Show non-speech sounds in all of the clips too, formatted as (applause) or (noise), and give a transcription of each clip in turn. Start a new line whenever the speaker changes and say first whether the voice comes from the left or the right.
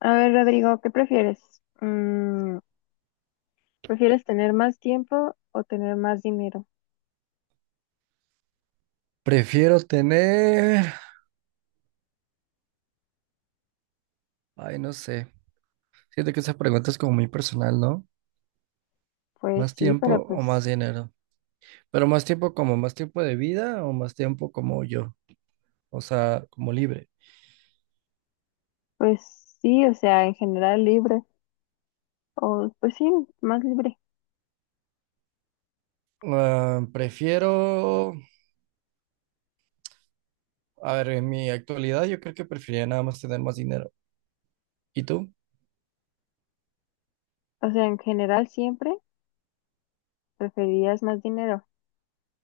left: A ver, Rodrigo, ¿qué prefieres? Mm, ¿Prefieres tener más tiempo o tener más dinero?
right: Prefiero tener, ay, no sé. Siento que esa pregunta es como muy personal, ¿no?
left: Pues
right: ¿Más
left: sí,
right: tiempo
left: pero pues,
right: o más dinero? Pero más tiempo como más tiempo de vida o más tiempo como yo, o sea, como libre.
left: pues sí, o sea, en general libre, o pues sí, más libre.
right: Ah, prefiero, a ver, en mi actualidad yo creo que preferiría nada más tener más dinero. ¿Y tú?
left: O sea, en general siempre preferirías más dinero.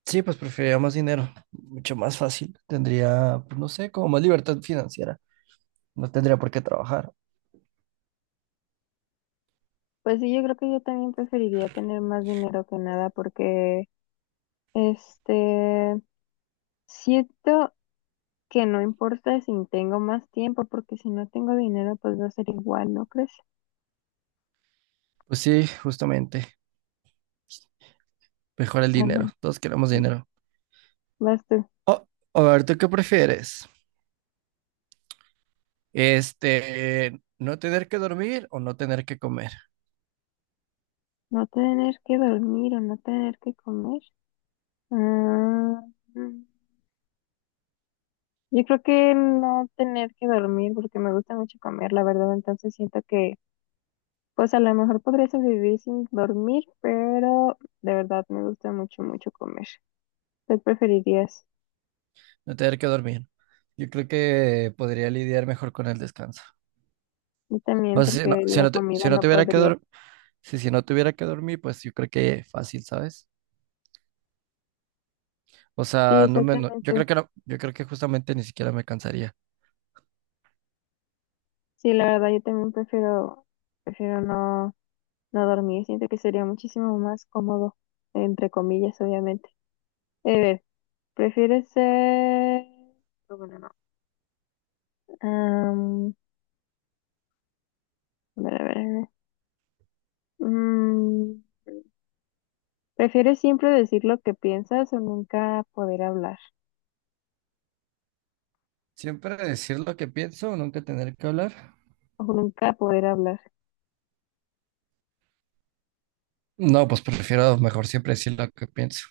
right: Sí, pues preferiría más dinero, mucho más fácil. Tendría, pues no sé, como más libertad financiera. No tendría por qué trabajar.
left: Pues sí, yo creo que yo también preferiría tener más dinero que nada porque, este, siento que no importa si tengo más tiempo, porque si no tengo dinero, pues va a ser igual, ¿no crees? (laughs)
right: Pues sí, justamente, mejor el
left: Ah,
right: dinero.
left: bueno,
right: Todos queremos dinero.
left: vas tú.
right: O, a ver, ¿tú qué prefieres? Este, no tener que dormir o no tener que comer,
left: No tener que dormir o no tener que comer. Ah, mm, yo creo que no tener que dormir porque me gusta mucho comer, la verdad. Entonces siento que, pues a lo mejor podría sobrevivir sin dormir, pero de verdad me gusta mucho, mucho comer. ¿Qué preferirías?
right: no tener que dormir. Yo creo que podría lidiar mejor con el descanso.
left: Yo también
right: O sea,
left: porque la comida
right: si no
left: no
right: tuviera que
left: podría.
right: dormir, si no tuviera que dormir, pues yo creo que fácil, ¿sabes? O
left: Sí,
right: sea, no me, no- yo
left: exactamente.
right: creo que no, yo creo que justamente ni siquiera me cansaría.
left: Sí, la verdad, yo también prefiero, prefiero no, no dormir. Siento que sería muchísimo más cómodo, entre comillas, obviamente. A ver, ¿prefieres ser... oh, bueno, no. Am, a ver, a ver, a ver. Mm, ¿prefieres siempre decir lo que piensas o nunca poder hablar?
right: Siempre decir lo que pienso, nunca tener que hablar.
left: O nunca poder hablar.
right: No, pues prefiero mejor siempre decir lo que pienso,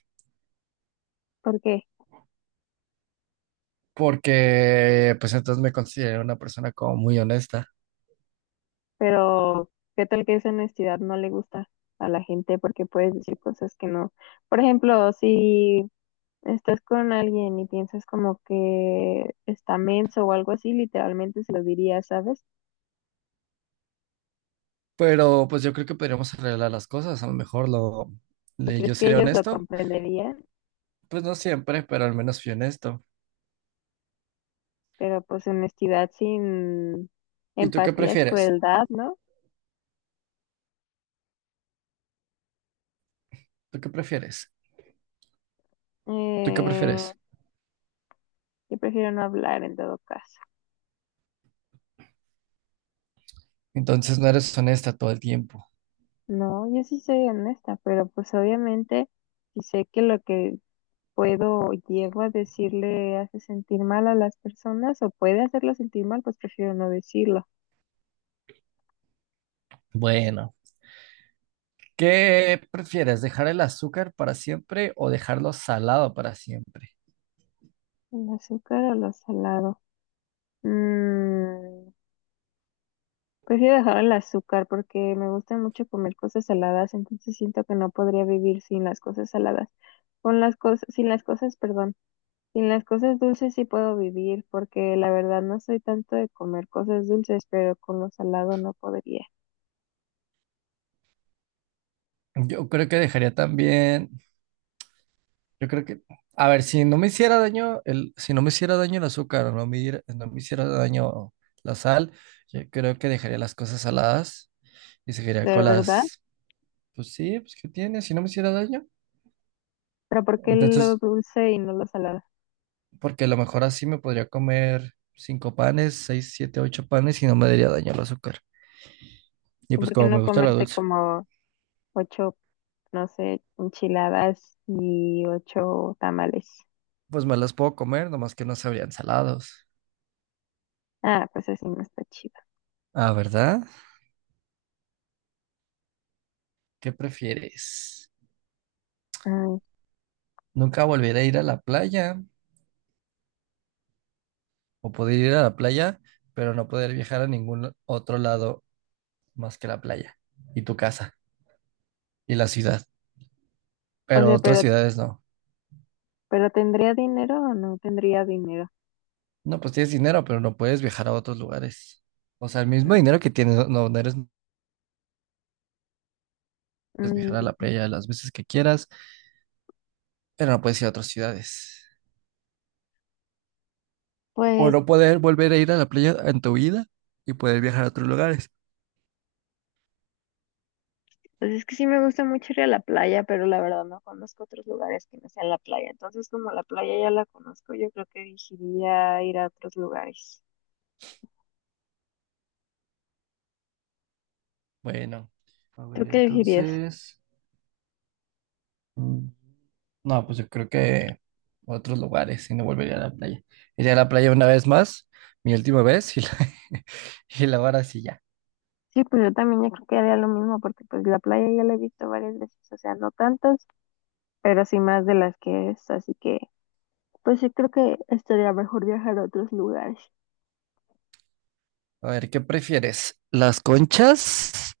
left: ¿Por qué?
right: porque pues entonces me considero una persona como muy honesta.
left: Pero, ¿qué tal que esa honestidad no le gusta a la gente? Porque puedes decir cosas que no. Por ejemplo, si estás con alguien y piensas como que está menso o algo así, literalmente se lo dirías, ¿sabes?
right: Pero pues yo creo que podríamos arreglar las cosas. A lo mejor lo,
left: ¿Y
right: le-
left: crees
right: Yo
left: que
right: seré
left: ellos lo
right: honesto.
left: comprenderían?
right: Pues no siempre, pero al menos fui honesto.
left: Pero pues honestidad sin
right: ¿Y tú qué
left: empatía es
right: prefieres?
left: crueldad, ¿no?
right: ¿Tú qué prefieres? ¿Tú qué
left: Eh,
right: prefieres?
left: yo prefiero no hablar en todo caso.
right: Entonces no eres honesta todo el tiempo.
left: No, yo sí soy honesta, pero pues obviamente si sé que lo que puedo o llego a decirle hace sentir mal a las personas o puede hacerlo sentir mal, pues prefiero no decirlo.
right: Bueno, ¿qué prefieres? ¿Dejar el azúcar para siempre o dejarlo salado para siempre?
left: El azúcar o lo salado. Mm, Prefiero dejar el azúcar porque me gusta mucho comer cosas saladas, entonces siento que no podría vivir sin las cosas saladas. Con las cosas, sin las cosas, perdón, sin las cosas dulces sí puedo vivir porque la verdad no soy tanto de comer cosas dulces, pero con lo salado no podría.
right: Yo creo que dejaría también, yo creo que, A ver, si no me hiciera daño el azúcar o no me hiciera daño la sal, yo creo que dejaría las cosas saladas. Y se quería
left: De
right: con
left: verdad,
right: las, pues sí, pues ¿qué tiene? Si no me hiciera daño.
left: pero ¿por qué lo
right: Entonces,
left: dulce y no lo salado?
right: porque a lo mejor así me podría comer cinco panes, seis, siete, ocho panes y no me daría daño el azúcar. Y
left: ¿Y
right: pues
left: por qué
right: como me
left: no
right: gusta la
left: comerte
right: dulce,
left: como ocho, no sé, enchiladas y ocho tamales?
right: pues me las puedo comer, nomás que no sabrían salados.
left: Ah, pues así no está chido.
right: Ah, ¿verdad? ¿Qué prefieres?
left: Ay,
right: ¿Nunca volver a ir a la playa? ¿O poder ir a la playa, pero no poder viajar a ningún otro lado más que la playa y tu casa y la ciudad?
left: o
right: Pero
left: sea,
right: otras
left: pero
right: ciudades no.
left: pero ¿tendría dinero o no tendría dinero?
right: No, pues tienes dinero, pero no puedes viajar a otros lugares. O sea, el mismo
left: Mm,
right: dinero que tienes, no puedes viajar a la
left: mm,
right: playa las veces que quieras, pero no puedes ir a otras ciudades. O
left: Pues,
right: no poder volver a ir a la playa en tu vida y poder viajar a otros lugares.
left: pues es que sí me gusta mucho ir a la playa, pero la verdad no conozco otros lugares que no sean la playa. Entonces, como la playa ya la conozco, yo creo que elegiría ir a otros lugares.
right: Bueno, a
left: ¿Tú
right: ver,
left: qué elegirías?
right: entonces... mm, no, pues yo creo que a otros lugares y no volvería a la playa. Iría a la playa una vez más, mi última vez, y la, (laughs) y la ahora sí ya.
left: Sí, pues yo también yo creo que haría lo mismo, porque pues la playa ya la he visto varias veces, o sea, no tantas, pero sí más de las que es, así que pues sí creo que estaría mejor viajar a otros lugares.
right: A ver, ¿qué prefieres? ¿Las conchas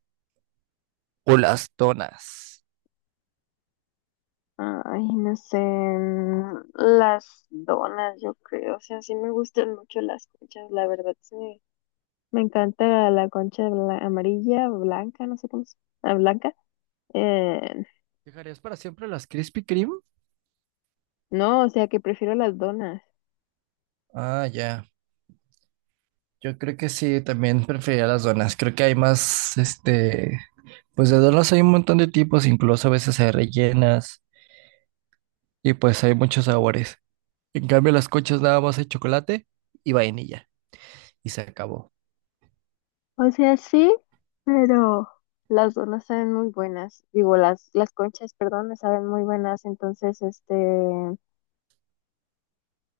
right: o las donas?
left: Ay, no sé, las donas, yo creo, o sea, sí me gustan mucho las conchas, la verdad, sí. Me encanta la concha amarilla, blanca, no sé cómo se blanca. Eh,
right: ¿Dejarías para siempre las Krispy Kreme?
left: no, o sea, que prefiero las donas.
right: Ah, ya. Yo creo que sí, también preferiría las donas. Creo que hay más, pues de donas hay un montón de tipos, incluso a veces hay rellenas y pues hay muchos sabores. En cambio, las conchas nada más hay chocolate y vainilla y se acabó.
left: O sea, sí, pero las donas saben muy buenas. Digo, las conchas, perdón, me saben muy buenas, entonces,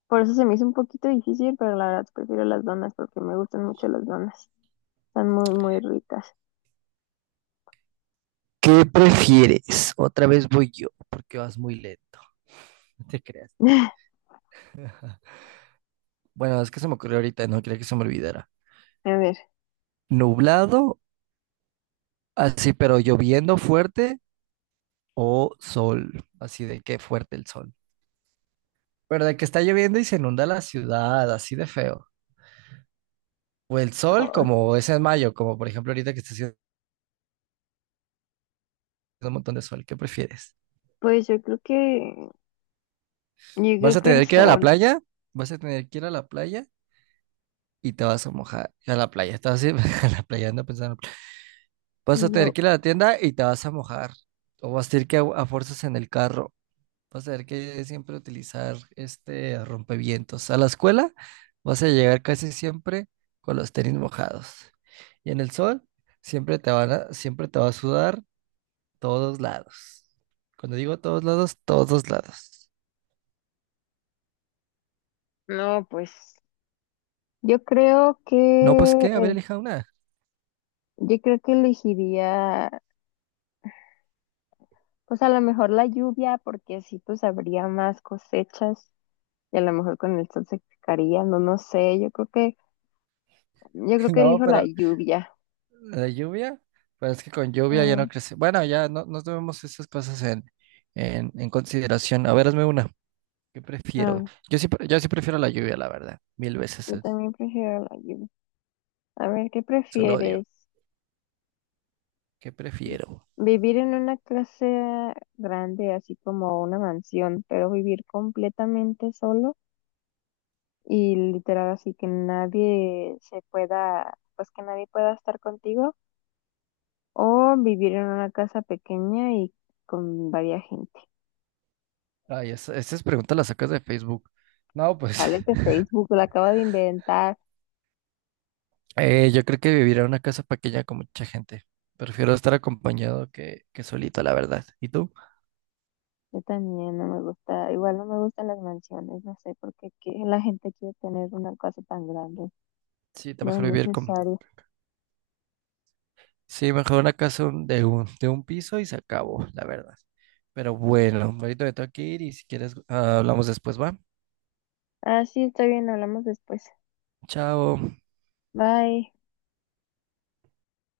left: por eso se me hizo un poquito difícil, pero la verdad prefiero las donas porque me gustan mucho las donas. Están muy, muy ricas.
right: ¿Qué prefieres? Otra vez voy yo, porque vas muy lento, no te creas.
left: (laughs)
right: (laughs) Bueno, es que se me ocurrió ahorita, no quería que se me olvidara.
left: A ver.
right: Nublado, así, pero lloviendo fuerte o sol, así de que fuerte el sol. Pero de que está lloviendo y se inunda la ciudad, así de feo. O el sol,
left: Ay,
right: como es en mayo, como por ejemplo ahorita que está haciendo un montón de sol, ¿qué prefieres?
left: pues yo creo que, yo
right: ¿Vas
left: creo
right: a
left: que el
right: tener que ir a la
left: sol.
right: playa? ¿Vas a tener que ir a la playa? Y te vas a mojar. A la playa, estás así, (laughs) a la playa, ando pensando. Vas a
left: Y
right: tener
left: yo,
right: que ir a la tienda y te vas a mojar. O vas a tener que a fuerzas en el carro. Vas a tener que siempre utilizar este rompevientos. A la escuela vas a llegar casi siempre con los tenis mojados. Y en el sol siempre te va a sudar todos lados. Cuando digo todos lados, todos lados.
left: no, pues, yo creo que,
right: No, pues qué, a ver
left: eh,
right: elija una.
left: yo creo que elegiría, pues a lo mejor la lluvia, porque así pues habría más cosechas y a lo mejor con el sol se secaría, no, no sé, yo creo que, yo
right: (laughs)
left: creo que
right: No,
left: elijo la
right: pero
left: lluvia.
right: la lluvia, pero es que con lluvia ya no
left: Mm,
right: crece. Bueno, ya no, no tomemos esas cosas en consideración. A ver, hazme una. ¿Qué
left: a
right: prefiero?
left: ver,
right: Yo sí prefiero la lluvia, la verdad. Mil veces
left: yo
right: el
left: también prefiero la lluvia. A ver, ¿qué
right: sol odio.
left: prefieres?
right: ¿Qué prefiero?
left: Vivir en una clase grande, así como una mansión, pero vivir completamente solo y literal así que nadie se pueda, pues que nadie pueda estar contigo o vivir en una casa pequeña y con varia gente.
right: Ay, estas preguntas las sacas de Facebook. No, pues
left: Vale, que
right: (laughs)
left: Facebook lo acaba de inventar.
right: yo creo que vivir en una casa pequeña con mucha gente. Prefiero estar acompañado que solito, la verdad. ¿Y tú?
left: Yo también no me gusta, igual no me gustan las mansiones, no sé por qué que la gente quiere tener una casa tan grande,
right: Sí, está
left: no es
right: mejor vivir con...
left: necesario.
right: Sí, mejor una casa de un piso y se acabó, la verdad. Pero bueno, ahorita me tengo que ir y si quieres hablamos después, ¿va?
left: Ah, sí, está bien, hablamos después.
right: Chao.
left: Bye.